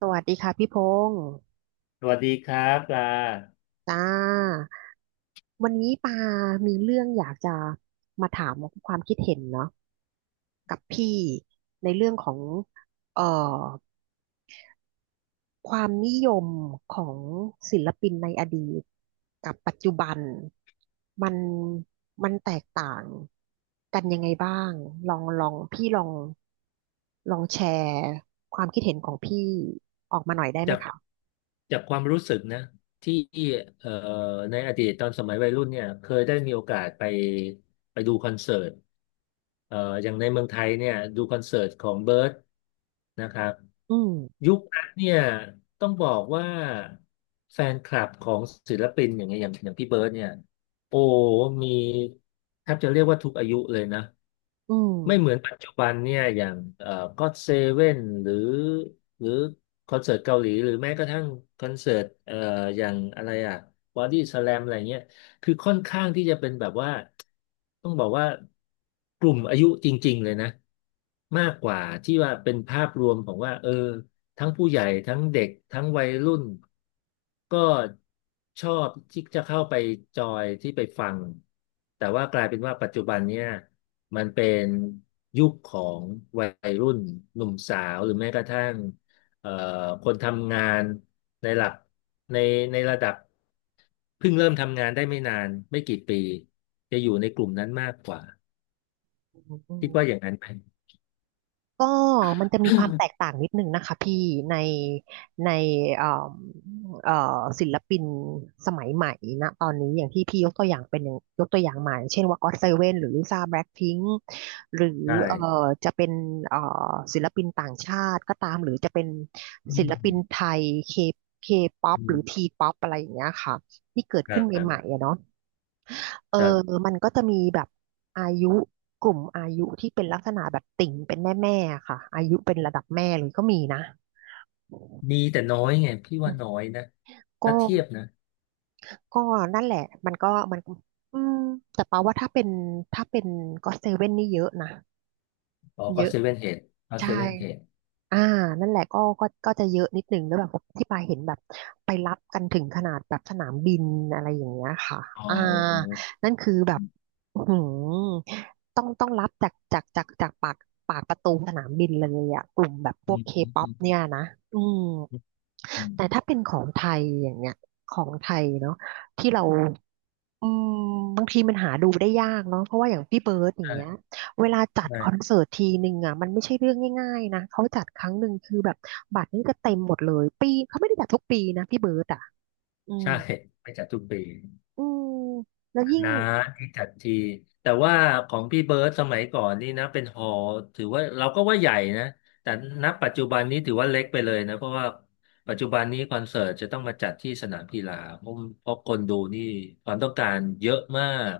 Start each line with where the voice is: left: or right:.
right: สวัสดีค่ะพี่พงษ์
left: สวัสดีครับปลา
right: จ้าวันนี้ปามีเรื่องอยากจะมาถามความคิดเห็นเนาะกับพี่ในเรื่องของเอ่อความนิยมของศิลปินในอดีตกับปัจจุบันมันมันแตกต่างกันยังไงบ้างลองลองพี่ลองลองแชร์ความคิดเห็นของพี่ออกมาหน่อยได้ไห
left: จา
right: ม
left: ก
right: คะ
left: จากความรู้สึกนะที่เอ่อในอดีตตอนสมัยวัยรุ่นเนี่ยเคยได้มีโอกาสไปดูคอนเสิร์ตเอ่ออย่างในเมืองไทยเนี่ยดูคอนเสิร์ตของเบิร์ดนะครับ
right: อืม
left: ยุคนั้นเนี่ยต้องบอกว่าแฟนคลับของศิลปินอย่างเงี้ยอย่างพี่เบิร์ดเนี่ยโอ้มีแทบจะเรียกว่าทุกอายุเลยนะ
right: อืม
left: ไม่เหมือนปัจจุบันเนี่ยอย่างก็เซเว่นหรือหรือคอนเสิร์ตเกาหลีหรือแม้กระทั่งคอนเสิร์ตอย่างอะไรอ่ะบอดี้สแลมอะไรเงี้ยคือค่อนข้างที่จะเป็นแบบว่าต้องบอกว่ากลุ่มอายุจริงๆเลยนะมากกว่าที่ว่าเป็นภาพรวมของว่าเออทั้งผู้ใหญ่ทั้งเด็กทั้งวัยรุ่นก็ชอบที่จะเข้าไปจอยที่ไปฟังแต่ว่ากลายเป็นว่าปัจจุบันเนี่ย มันเป็นยุคของวัยรุ่นหนุ่มสาวหรือแม้กระทั่งเอ่อคนทำงานในหลักในในระดับเพิ่งเริ่มทำงานได้ไม่นานไม่กี่ปีจะอยู่ในกลุ่มนั้นมากกว่า
right: อื
left: คิดว่าอ
right: ม
left: ย่างนั้นไหม
right: ก็มันจะมีความแตกต่างนิดนึงนะคะพี่ในในเอ่อเอ่ศิลปินสมัยใหม่นะตอนนี้อย่างที่พี่ยกตัวอย่างเป็นอย่างยกตัวอย่างมาอย่างเช่นว่าก็ o เซเว่นหรือลิซ่าแบล็คพิงค์หรือ
left: ใช่
right: เอ่อจะเป็นศิลปินต่างชาติก็ตามหรือจะเป็น
left: อื
right: ศิลปิน
left: ม
right: ไทยเคเคป๊อป
left: อื
right: หรื
left: ม
right: อทีป๊อปอะไรอย่างเงี้ยค่ะที่เกิด
left: ครั
right: ขึ้นใหม่
left: บ
right: ๆอะเนาะ เอ
left: ค
right: อ
left: รับ
right: มันก็จะมีแบบอายุกลุ่มอายุที่เป็นลักษณะแบบติ่งเป็นแม่แม่ค่ะอายุเป็นระดับแม่เลยก็มีนะ
left: มีแต่น้อยไงพี่
right: อื
left: ว่าน้อ
right: ม
left: ยนะ
right: ก็
left: ถ้าเทียบนะ
right: ก็นั่นแหละมันอืมแต่ปาว่าถ้าเป็นก็เซเว่นนี่เยอะนะ
left: อ๋อ
right: เย
left: ก็
right: อะ
left: เซเว่นเฮดเอาเซ
right: ใช่
left: เว่นเฮด
right: อ่านั่นแหละก็จะเยอะนิดหนึ่งแล้วแบบที่ปาเห็นแบบไปรับกันถึงขนาดแบบสนามบินอะไรอย่างเงี้ยค่ะ
left: อ๋อ
right: อ่านั่นคือแบบอื้อหือต้องรับจากปากปากประตูสนามบินเลยอะกลุ่มแบบพ
left: อื
right: วก
left: ม
right: เค
left: อืม
right: ป๊อ
left: อื
right: ป
left: ม
right: เนี่ยนะอืม
left: อื
right: แต่
left: ม
right: ถ้าเป็นของไทยอย่างเงี้ยของไทยเนาะที่เราอืมบางทีมันหาดูได้ยากเนาะเพราะว่าอย่างพี่เบิร์ดอย่างเงี้ย
left: ใช่
right: เวลาจัด
left: ใช่
right: คอนเสิร์ตทีหนึ่งอ่ะมันไม่ใช่เรื่องง่ายๆนะเขาจัดครั้งหนึ่งคือแบบบัตรนี่ก็เต็มหมดเลยปีเขาไม่ได้จัดทุกปีนะพี่เบิร์ดอ่ะอืม
left: ใช่ไปจัดทุกปี
right: อืมแล้วยิ่ง
left: นะที่จัดทีแต่ว่าของพี่เบิร์ดสมัยก่อนนี่นะเป็นหอถือว่าเราก็ว่าใหญ่นะแต่ณปัจจุบันนี้ถือว่าเล็กไปเลยนะเพราะว่าปัจจุบันนี้คอนเสิร์ตจะต้องมาจัดที่สนามกีฬาเพราะเพราะคนดูนี่ความต้องการเยอะมาก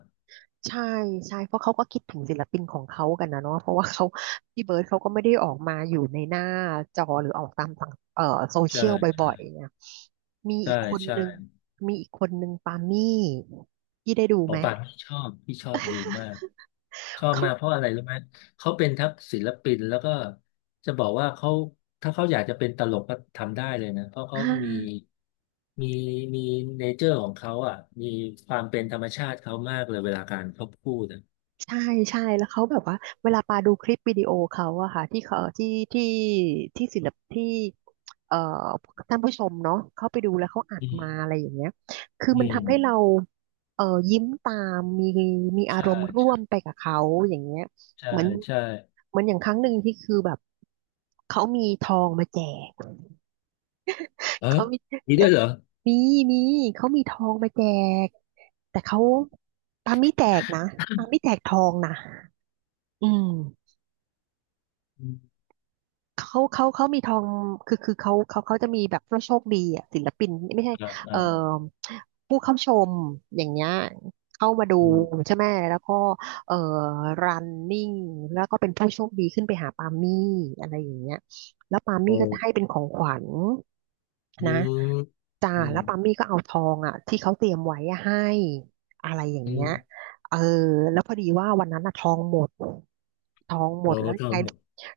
right: ใช่ใช่เพราะเขาก็คิดถึงศิลปินของเขากันนะเนาะเพราะว่าเขาพี่เบิร์ดเขาก็ไม่ได้ออกมาอยู่ในหน้าจอหรือออกตามต่างโซ
left: ใช่
right: เชียลบ่อย
left: ใช่
right: ๆเนี่ยมีอี
left: ใช่
right: กคน
left: ใช่
right: นึงมีอีกคนนึงปามี่พี่ได้ดู
left: หม
right: ไห
left: อ
right: ม
left: ปลาพี่ชอบพี่ชอบดูมาก ชอบ
right: เขา
left: มากเพราะอะไรรู้ไหมเขาเป็นทั้งศิลปินแล้วก็จะบอกว่าเขาถ้าเขาอยากจะเป็นตลกก็ทำได้เลยนะเพราะเขา
right: อ่
left: มี
right: า
left: มีมีเนเจอร์ของเขาอ่ะมีความเป็นธรรมชาติเขามากเลยเวลาการเขาพูดอะ
right: ใช่ใช่แล้วเขาแบบว่าเวลาปาดูคลิปวิดีโอเขาอะค่ะที่เขาที่ที่ที่ศิลปที่เอ่อท่านผู้ชมเนาะเขาไปดูแล้วเขาอัด
left: อื
right: มา
left: ม
right: อะไรอย่างเงี้ยคือ
left: อื
right: มันทำให้เรา
left: ม
right: เอ่อยิ้มตามมีอา
left: ใช่
right: รมณ์ร่ว
left: ใช่
right: มไปกับเขาอย่างเงี้ย
left: ใช่
right: เหมือน
left: ใช่
right: เหมือนอย่างครั้งหนึ่งที่คือแบบเขามีทองมาแจก
left: เออ
right: เขามี
left: มีด้วยเหรอ
right: มีมีเขามีทองมาแจกแต่เขาปาไม่แจกนะปาไม่แจกทองนะอืม
left: อืม
right: เขามีทองคือคือเขาจะมีแบบผู้โชคดีอ่ะศิลปินไม่ใช่
left: อ่า
right: เอ่
left: อ่า
right: อผู้เข้าชมอย่างเงี้ยเข้ามาดู
left: อืม
right: ใช่ไหมแล้วก็เอ่อรันนิ่งแล้วก็เป็นผู้โชคดีขึ้นไปหาปามี่อะไรอย่างเงี้ยแล้วปามี่
left: โอ้
right: ก็จะให้เป็นของขวัญ
left: อื
right: นะ
left: ม
right: จ้า
left: อืม
right: แล้วปามี่ก็เอาทองอ่ะที่เขาเตรียมไว้อะให้อะไรอย่าง
left: อื
right: เงี้ย
left: ม
right: เออแล้วพอดีว่าวันนั้นอะทองหมด ท้องหม
left: โอ้
right: ดแล้ว
left: ท
right: ยั
left: อ
right: งไง
left: ง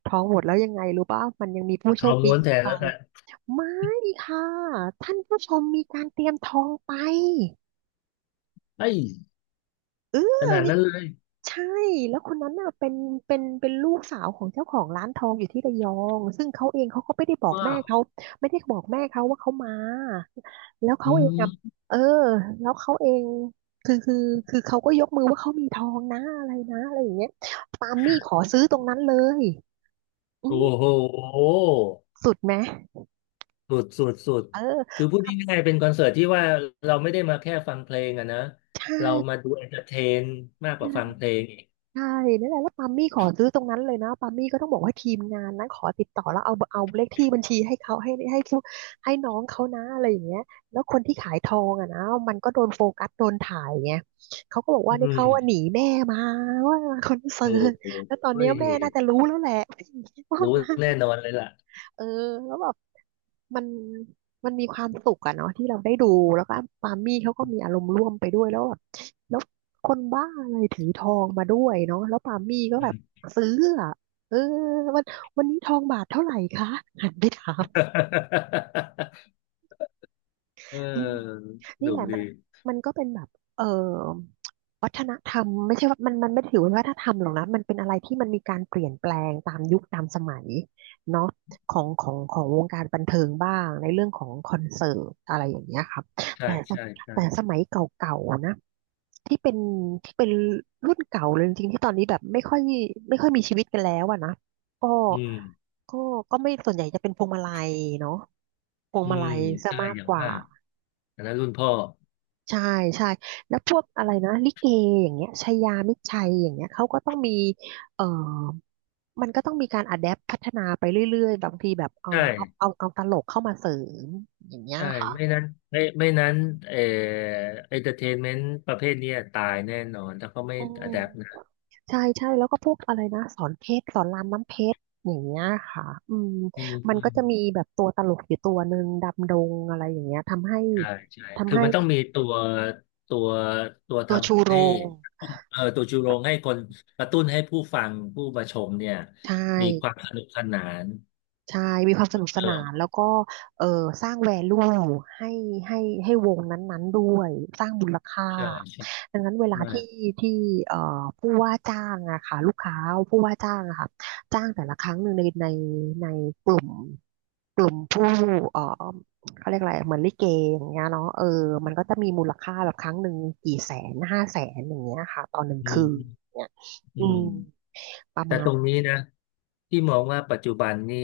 right: ท้องหมดแล้วยังไงรู้ป่ะมันยังมีผู้
left: ท
right: โช
left: อ
right: ค
left: ง
right: ดี
left: ม้วน
right: อี
left: แท
right: ก
left: น
right: ไป
left: แล้วกัน
right: ไม่ค่ะท่านผู้ชมมีการเตรียมท้องไป
left: ไอ้ย
right: เออ
left: ขนาดนั้นเลย
right: ใช่แล้วคนนั้นน่ะเป็นเป็นลูกสาวของเจ้าของร้านทองอยู่ที่ระยองซึ่งเขาเองเขาก็ไม่ได้บอก
left: ว้า
right: แม่
left: ว
right: เขาไม่ได้บอกแม่เขาว่าเขามาแล้ว
left: อื
right: เขาเอง
left: ม
right: อะเออแล้วเขาเองคือคือคือเขาก็ยกมือว่าเขามีทองนะอะไรนะอะไรอย่างเงี้ยปาล์มมี่ขอซื้อตรงนั้นเลยอื
left: โอ้
right: ม
left: โห
right: สุดไหม
left: สุดสุดสุด
right: เออ
left: คือพูด
right: ปา
left: ง่ายๆเป็นคอนเสิร์ตที่ว่าเราไม่ได้มาแค่ฟังเพลงอะนะ
right: ใช
left: เรามา
right: ่
left: ดูเอนเตอร์เทนมากกว่าฟัง
right: ใช่
left: เพลงอีก
right: ใช่นั่นแหละแล้วปามี่ขอซื้อตรงนั้นเลยนะปามี่ก็ต้องบอกว่าทีมงานนั้นขอติดต่อแล้วเอาเลขที่บัญชีให้เขาให้น้องเขานะอะไรอย่างเงี้ยแล้วคนที่ขายทองอ่ะนะมันก็โดนโฟกัสโดนถ่ายไงเขาก็บอก
left: อื
right: ว่าเนี่ยเขาว่าห
left: ม
right: นีแม่มาว่ามาคอนเสิ
left: โอ้
right: ร์ต
left: โห
right: แล้วตอน
left: เฮ้
right: เนี้ย
left: ย
right: แม่น่าจะรู้แล้วแหละ ว่า
left: รู้
right: มา
left: แน่นอนเลยล่ะ
right: เออแล้วแบบ มันมันมีความสุขอะเนาะที่เราได้ดูแล้วก็ปามี่เขาก็มีอารมณ์ร่วมไปด้วยแล้วแบบแล้วคนบ้าอะไรถือทองมาด้วยเนาะแล้วปามี่ก็แบบซื้ออะเออวันวันนี้ทองบาทเท่าไหร่คะหันไปถาม
left: เออ
right: อืม
left: ส
right: นี่
left: นุ
right: แห
left: ก
right: ละ
left: ดี
right: มันก็เป็นแบบเอ่อวัฒนธรรมไม่ใช่ว่ามันไม่ได้ถือว่าวัฒนธรรมหรอกนะมันเป็นอะไรที่มันมีการเปลี่ยนแปลงตามยุคตามสมัยเนาะของวงการบันเทิงบ้างในเรื่องของคอนเสิร์ตอะไรอย่างเงี้ยครับ
left: ใช่
right: แต่ส
left: ใช่ใช่
right: แต่สมัยเก่าๆนะที่เป็นที่เป็นรุ่นเก่าเลยจริงๆที่ตอนนี้แบบไม่ค่อยมีชีวิตกันแล้วอะนะก็
left: อืม
right: ก็ก็ไม่ส่วนใหญ่จะเป็นพวงมาลัยเนาะพวง
left: อื
right: มาลั
left: ม
right: ยซะ
left: ใช่
right: มาก
left: อย่าง
right: กว่า
left: มากอันนั้นรุ่นพ่อ
right: ใช่ใช่แล้วพวกอะไรนะลิเกอย่างเงี้ยชายามิตรชัยอย่างเงี้ยเขาก็ต้องมีเอ่อมันก็ต้องมีการอะแดปพัฒนาไปเรื่อยๆบางทีแบบ
left: ใช่
right: เอาตลกเข้ามาเสริมอย่างเงี้ย
left: ใช่
right: ค่ะ
left: ไม่นั้นไม่นั้นเอ่อเอนเตอร์เทนเมนต์ประเภทเนี้ยตายแน่นอนถ้าเขาไม่
right: อืม
left: อะแดป
right: ใช่ใช่แล้วก็พวกอะไรนะสอนเพชรสอนรามน้ำเพชรอย่างเงี้ยค่ะอืม
left: อืม
right: มัน
left: อื
right: ก็
left: ม
right: จะมีแบบตัวตลกอยู่ตัวหนึ่งดำดงอะไรอย่างเงี้ยทำให้
left: ใช่ใช่คื
right: ทำ
left: อ
right: ให้
left: มันต้องมีตัวตัวตัว
right: ตัวชู
left: ทำ
right: โร
left: ให้
right: ง
left: เออตัวจูโรงให้คนกระตุ้นให้ผู้ฟังผู้มาชมเนี่ย
right: ใช่
left: มีความสนุกสนาน
right: ใช่มีความสนุกส
left: เติ
right: นา
left: ม
right: นแล้วก็เออสร้างแวลูให้ให้ให้วงนั้นๆด้วยสร้างมูลค่า
left: ใช่ใช่
right: ดังนั้นเวลา
left: ใช่
right: ที่ที่เอ่อผู้ว่าจ้างอะค่ะลูกค้าผู้ว่าจ้างอะค่ะจ้างแต่ละครั้งหนึ่งในกลุ่มกลุ่มผู้เอ่อเขาเรียกอะไรเหมือนลิเกอย่างเงี้ยเนาะเออมันก็จะมีมูลค่าแบบครั้งหนึ่งกี่แสน500,000อย่างเงี้ยค่ะตอนหนึ่ง
left: อืม
right: คื
left: อื
right: น
left: ม
right: เนี่ย
left: อื
right: อื
left: ม
right: มประ
left: แต่
right: มา
left: ต
right: ณ
left: รงนี้นะที่มองว่าปัจจุบันนี่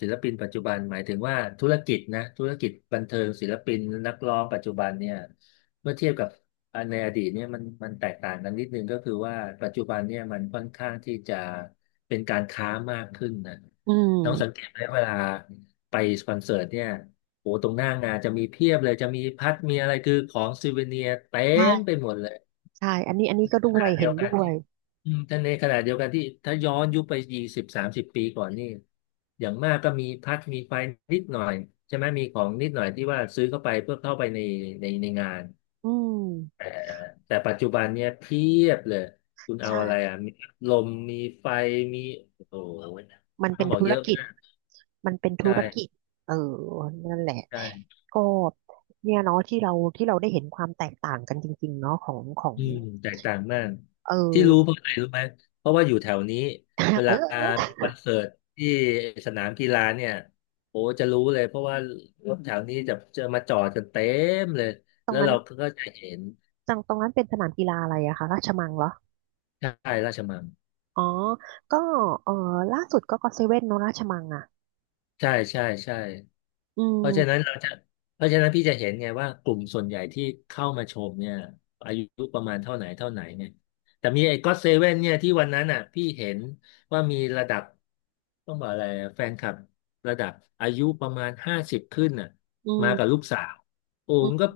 left: ศิลปินปัจจุบันหมายถึงว่าธุรกิจนะธุรกิจบันเทิงศิลปินนักร้องปัจจุบันเนี่ยเมื่อเทียบกับอันในอดีตเนี่ยมันมันแตกต่างกันนิดนึงก็คือว่าปัจจุบันเนี่ยมันค่อนข้างที่จะเป็นการค้ามากขึ้นนะ
right: อื
left: น้องสังเก
right: ม
left: ตไหมเวลาไปคอนเสิร์ตเนี่ยโอ้ตรงหน้างานจะมีเพียบเลยจะมีพัดมีอะไรคือของซูเวเนียเต็
right: ใช่
left: มไปหมดเลย
right: ใช่อันนี้ก็ด้ว
left: ข
right: ย
left: ณะเดี
right: เห็
left: ย
right: น
left: วกัน
right: ด้ว
left: ที่
right: ย
left: อืมแต่ในขณะเดียวกันที่ถ้าย้อนยุคไป20-30 ปีก่อนนี่อย่างมากก็มีพัดมีไฟนิดหน่อยใช่ไหมมีของนิดหน่อยที่ว่าซื้อเข้าไปเพื่อเข้าไปในในงาน
right: อืม
left: แต่แต่ปัจจุบันเนี่ยเพียบเลยคุณเอา
right: ใช่
left: อะไรอ่ะมีลมมีไฟมีโอ้โห
right: มัน
left: ต้
right: เป็
left: อง
right: น
left: บอก
right: ธุ
left: เย
right: ร
left: อะ
right: กิจ
left: มาก
right: มันเป็นธุรกิจ
left: ใช่
right: เออนั่นแหละ
left: ใช่
right: ก็เนี่ยเนาะที่เราได้เห็นความแตกต่างกันจริงๆเนาะของ
left: อืมแตกต่างมาก
right: เอ
left: ที่
right: อ
left: รู้เพราะอะไรรู้ไหมเพราะว่าอยู่แถวนี้เว
right: เ
left: ลา
right: ออ
left: มีคอนเสิร์ตที่สนามกีฬาเนี่ยโอ้จะรู้เลยเพราะว่ารถแถวนี้จะจะมาจอดกันเต็มเลย
right: ตร
left: แล้
right: ง
left: ว
right: นั้น
left: เราก็จะเห็น
right: จังตรงนั้นเป็นสนามกีฬาอะไรอะคะราชมังเหรอ
left: ใช่ราชมัง
right: อ๋อก็เออล่าสุดก็เซเว่นเนาะราชมังอะ
left: ใช่ใช่ใช่
right: อื
left: เพราะฉะนั้น
right: ม
left: เราจะเพราะฉะนั้นพี่จะเห็นไงว่ากลุ่มส่วนใหญ่ที่เข้ามาชมเนี่ยอายุประมาณเท่าไหนเท่าไหนเนี่ยแต่มีไอ้ก็อตเซเว่นเนี่ยที่วันนั้นอ่ะพี่เห็นว่ามีระดับต้องบอกอะไรอะแฟนคลับระดับอายุประมาณ50ขึ้นน่ะ
right: อืม
left: มากับลูกสาวโอ้
right: อื
left: มันก็
right: ม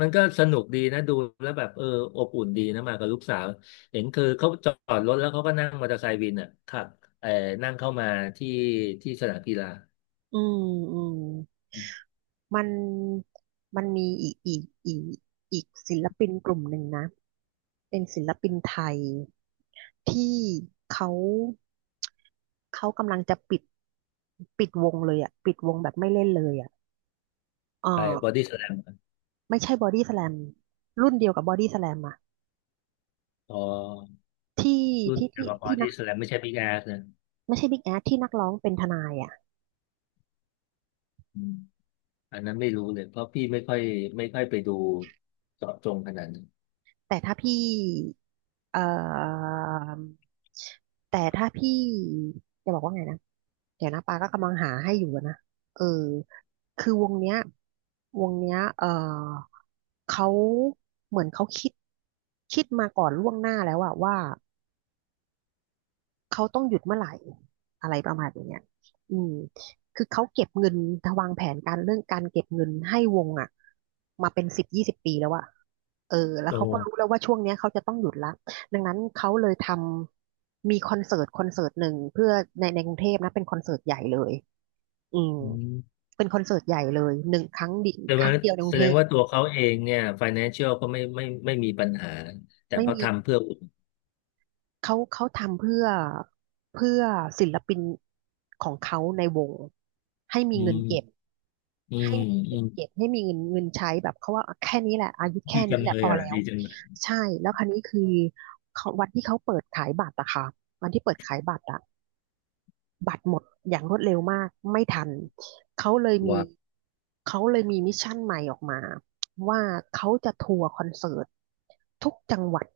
left: มันก็สนุกดีนะดูแล้วแบบเอออบอุ่นดีนะมากับลูกสาวเห็นคือเขาจอดรถแล้วเขาก็นั่งมอเตอร์ไซค์วินอ่ะขับเออนั่งเข้ามาที่ที่สนามกีฬา
right: อืมอืม มันมันมีอีกศิลปินกลุ่มหนึ่งนะเป็นศิลปินไทยที่เขาเขากำลังจะปิดวงเลยอ่ะปิดวงแบบไม่เล่นเลยอ่ะเออ
left: ไปบอดี้สแลม
right: ไม่ใช่บอดี้สแลมรุ่นเดียวกับบอดี้สแลมอ่ะ
left: อ๋อ
right: ที่
left: รุ่น
right: ที่
left: เกียว
right: ที่
left: กับ b
right: ที่
left: ที่แส a มไม่ใช่บิ๊กแอสนะ
right: ไม่ใช่บิ๊กแอสที่นักร้องเป็นทนายอ่ะ
left: อืมอันนั้นไม่รู้เลยเพราะพี่ไม่ค่อยไม่ค่อยไปดูเจาะจงขนาดนั้น
right: แต่ถ้าพี่เอ่อแต่ถ้าพี่จะบอกว่าไงนะ เดี๋ยวนะปาก็กำลังหาให้อยู่อะนะเออคือวงเนี้ยเขาเหมือนเขาคิดมาก่อนล่วงหน้าแล้วอะว่า เขาต้องหยุดเมื่อไหร่อะไรประมาณอย่างเงี้ยอืมคือเขาเก็บเงินวางแผนการเรื่องการเก็บเงินให้วงอ่ะมาเป็นสิบยี่สิบปีแล้วอะเออแล้ว
left: โต
right: เขาก็รู้แล้วว่าช่วงเนี้ยเขาจะต้องหยุดละดังนั้นเขาเลยมีคอนเสิร์ตหนึ่งเพื่อในกรุงเทพนะเป็นคอนเสิร์ตใหญ่เลยอืม
left: อืม
right: เป็นคอนเสิร์ตใหญ่เลยหนึ่งครั้งดิ
left: แต่
right: ค
left: ว่า
right: รั้งเดียวในก
left: แส
right: รุง
left: ด
right: เท
left: ง
right: พ
left: ว่าตัวเขาเองเนี่ย financial ก็ไม่ไม่มีปัญหาแต่
right: ไม่
left: เขา
right: มี
left: ทำเพื่ออุ่น
right: เขาทำเพื่อเพื่อศิลปินของเขาในวงให้มี
left: อื
right: เงินเก็บ
left: มอืมอืม
right: ให้มีเงินใช้แบบเขาว่าแค่นี้แหละอายุ
left: ดี
right: แค่
left: จั
right: นี้
left: ง
right: แห
left: เล
right: ละพ
left: ย
right: อ
left: อ่ะ
right: แล้ว
left: ดีจังเลย
right: ใช่แล้วคราวนี้คือเขาวันที่เขาเปิดขายบัตรอะค่ะวันที่เปิดขายบัตรอะบัตรหมดอย่างรวดเร็วมากไม่ทันเขาเลยมี
left: ว้าว
right: เขาเลยมีมิชชั่นใหม่ออกมาว่าเขาจะทัวร์คอนเสิร์ตทุกจังหวัด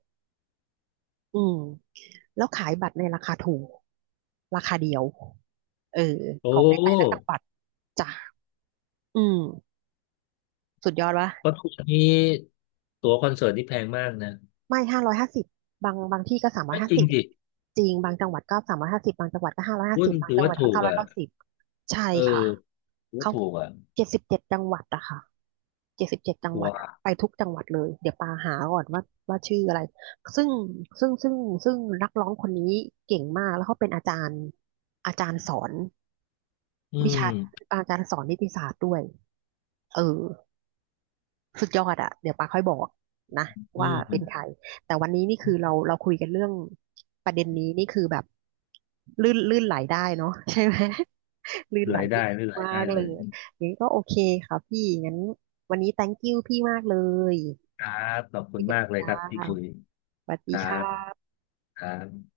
right: อืม แล้วขายบัตรในราคาถูกราคาเดียวเออ
left: โอ้
right: ของในแต่ละจังหวัดจ้ะอืมสุดยอดวะ
left: เพราะทุกวันนี้ตั๋วคอนเสิร์ตนี่แพงมากนะ
right: ไม่ห้าร้อยห้าสิบบางที่ก็สามร้อย
left: ไม่
right: ห้า
left: จริง
right: สิบ
left: ดิ
right: จริงบางจังหวัดก็สามร้อยห้าสิบบางจังหวัดก็ห้าร้อยห้า
left: รุ่
right: สิ
left: น
right: บบาง
left: ถือ
right: จังห
left: ว่า
right: วัดก็
left: ถูก
right: เก้าร้อย
left: อ่ะ
right: เก้าสิบใช่
left: เออ
right: ค่ะ
left: ถือว่า
right: เขา
left: ถูกอ่ะ
right: เจ็ดสิบเจ็ดจังหวัดอะค่ะเจ็ดสิบเจ็ดจังหวัด
left: ว้า
right: อะ
left: ว
right: ไปทุกจังหวัดเลยเดี๋ยวปาหาก่อนว่าว่าชื่ออะไรซึ่งซึ่งซึ่งซึ่งนักร้องคนนี้เก่งมากแล้วเขาเป็นอาจารย์สอน
left: อื
right: วิ
left: ม
right: ชาอาจารย์สอนนิติศาสตร์ด้วยเออสุดยอดอะเดี๋ยวปาค่อยบอกนะ
left: อื
right: ว่าเป็นใคร
left: ม
right: แต่วันนี้นี่คือเราคุยกันเรื่องประเด็นนี้นี่คือแบบลื่นไหลได้เนาะ ใช่ไหม ลื่นไหล
left: ราย
right: ได้
left: ได้
right: ดี
left: ไม่ราย
right: มา
left: ได้
right: กเล
left: เลย
right: ยอย่างนี้ก็โอเคค่ะพี่งั้นวันนี้ thank you พี่มากเลย
left: ครับขอบคุ
right: คุย
left: ณ
right: กัน
left: มากเลย
right: จ้า
left: ครับที่คุย
right: สวัส
left: ค
right: ดี
left: รั
right: ค
left: บ
right: ่ะ
left: ครับ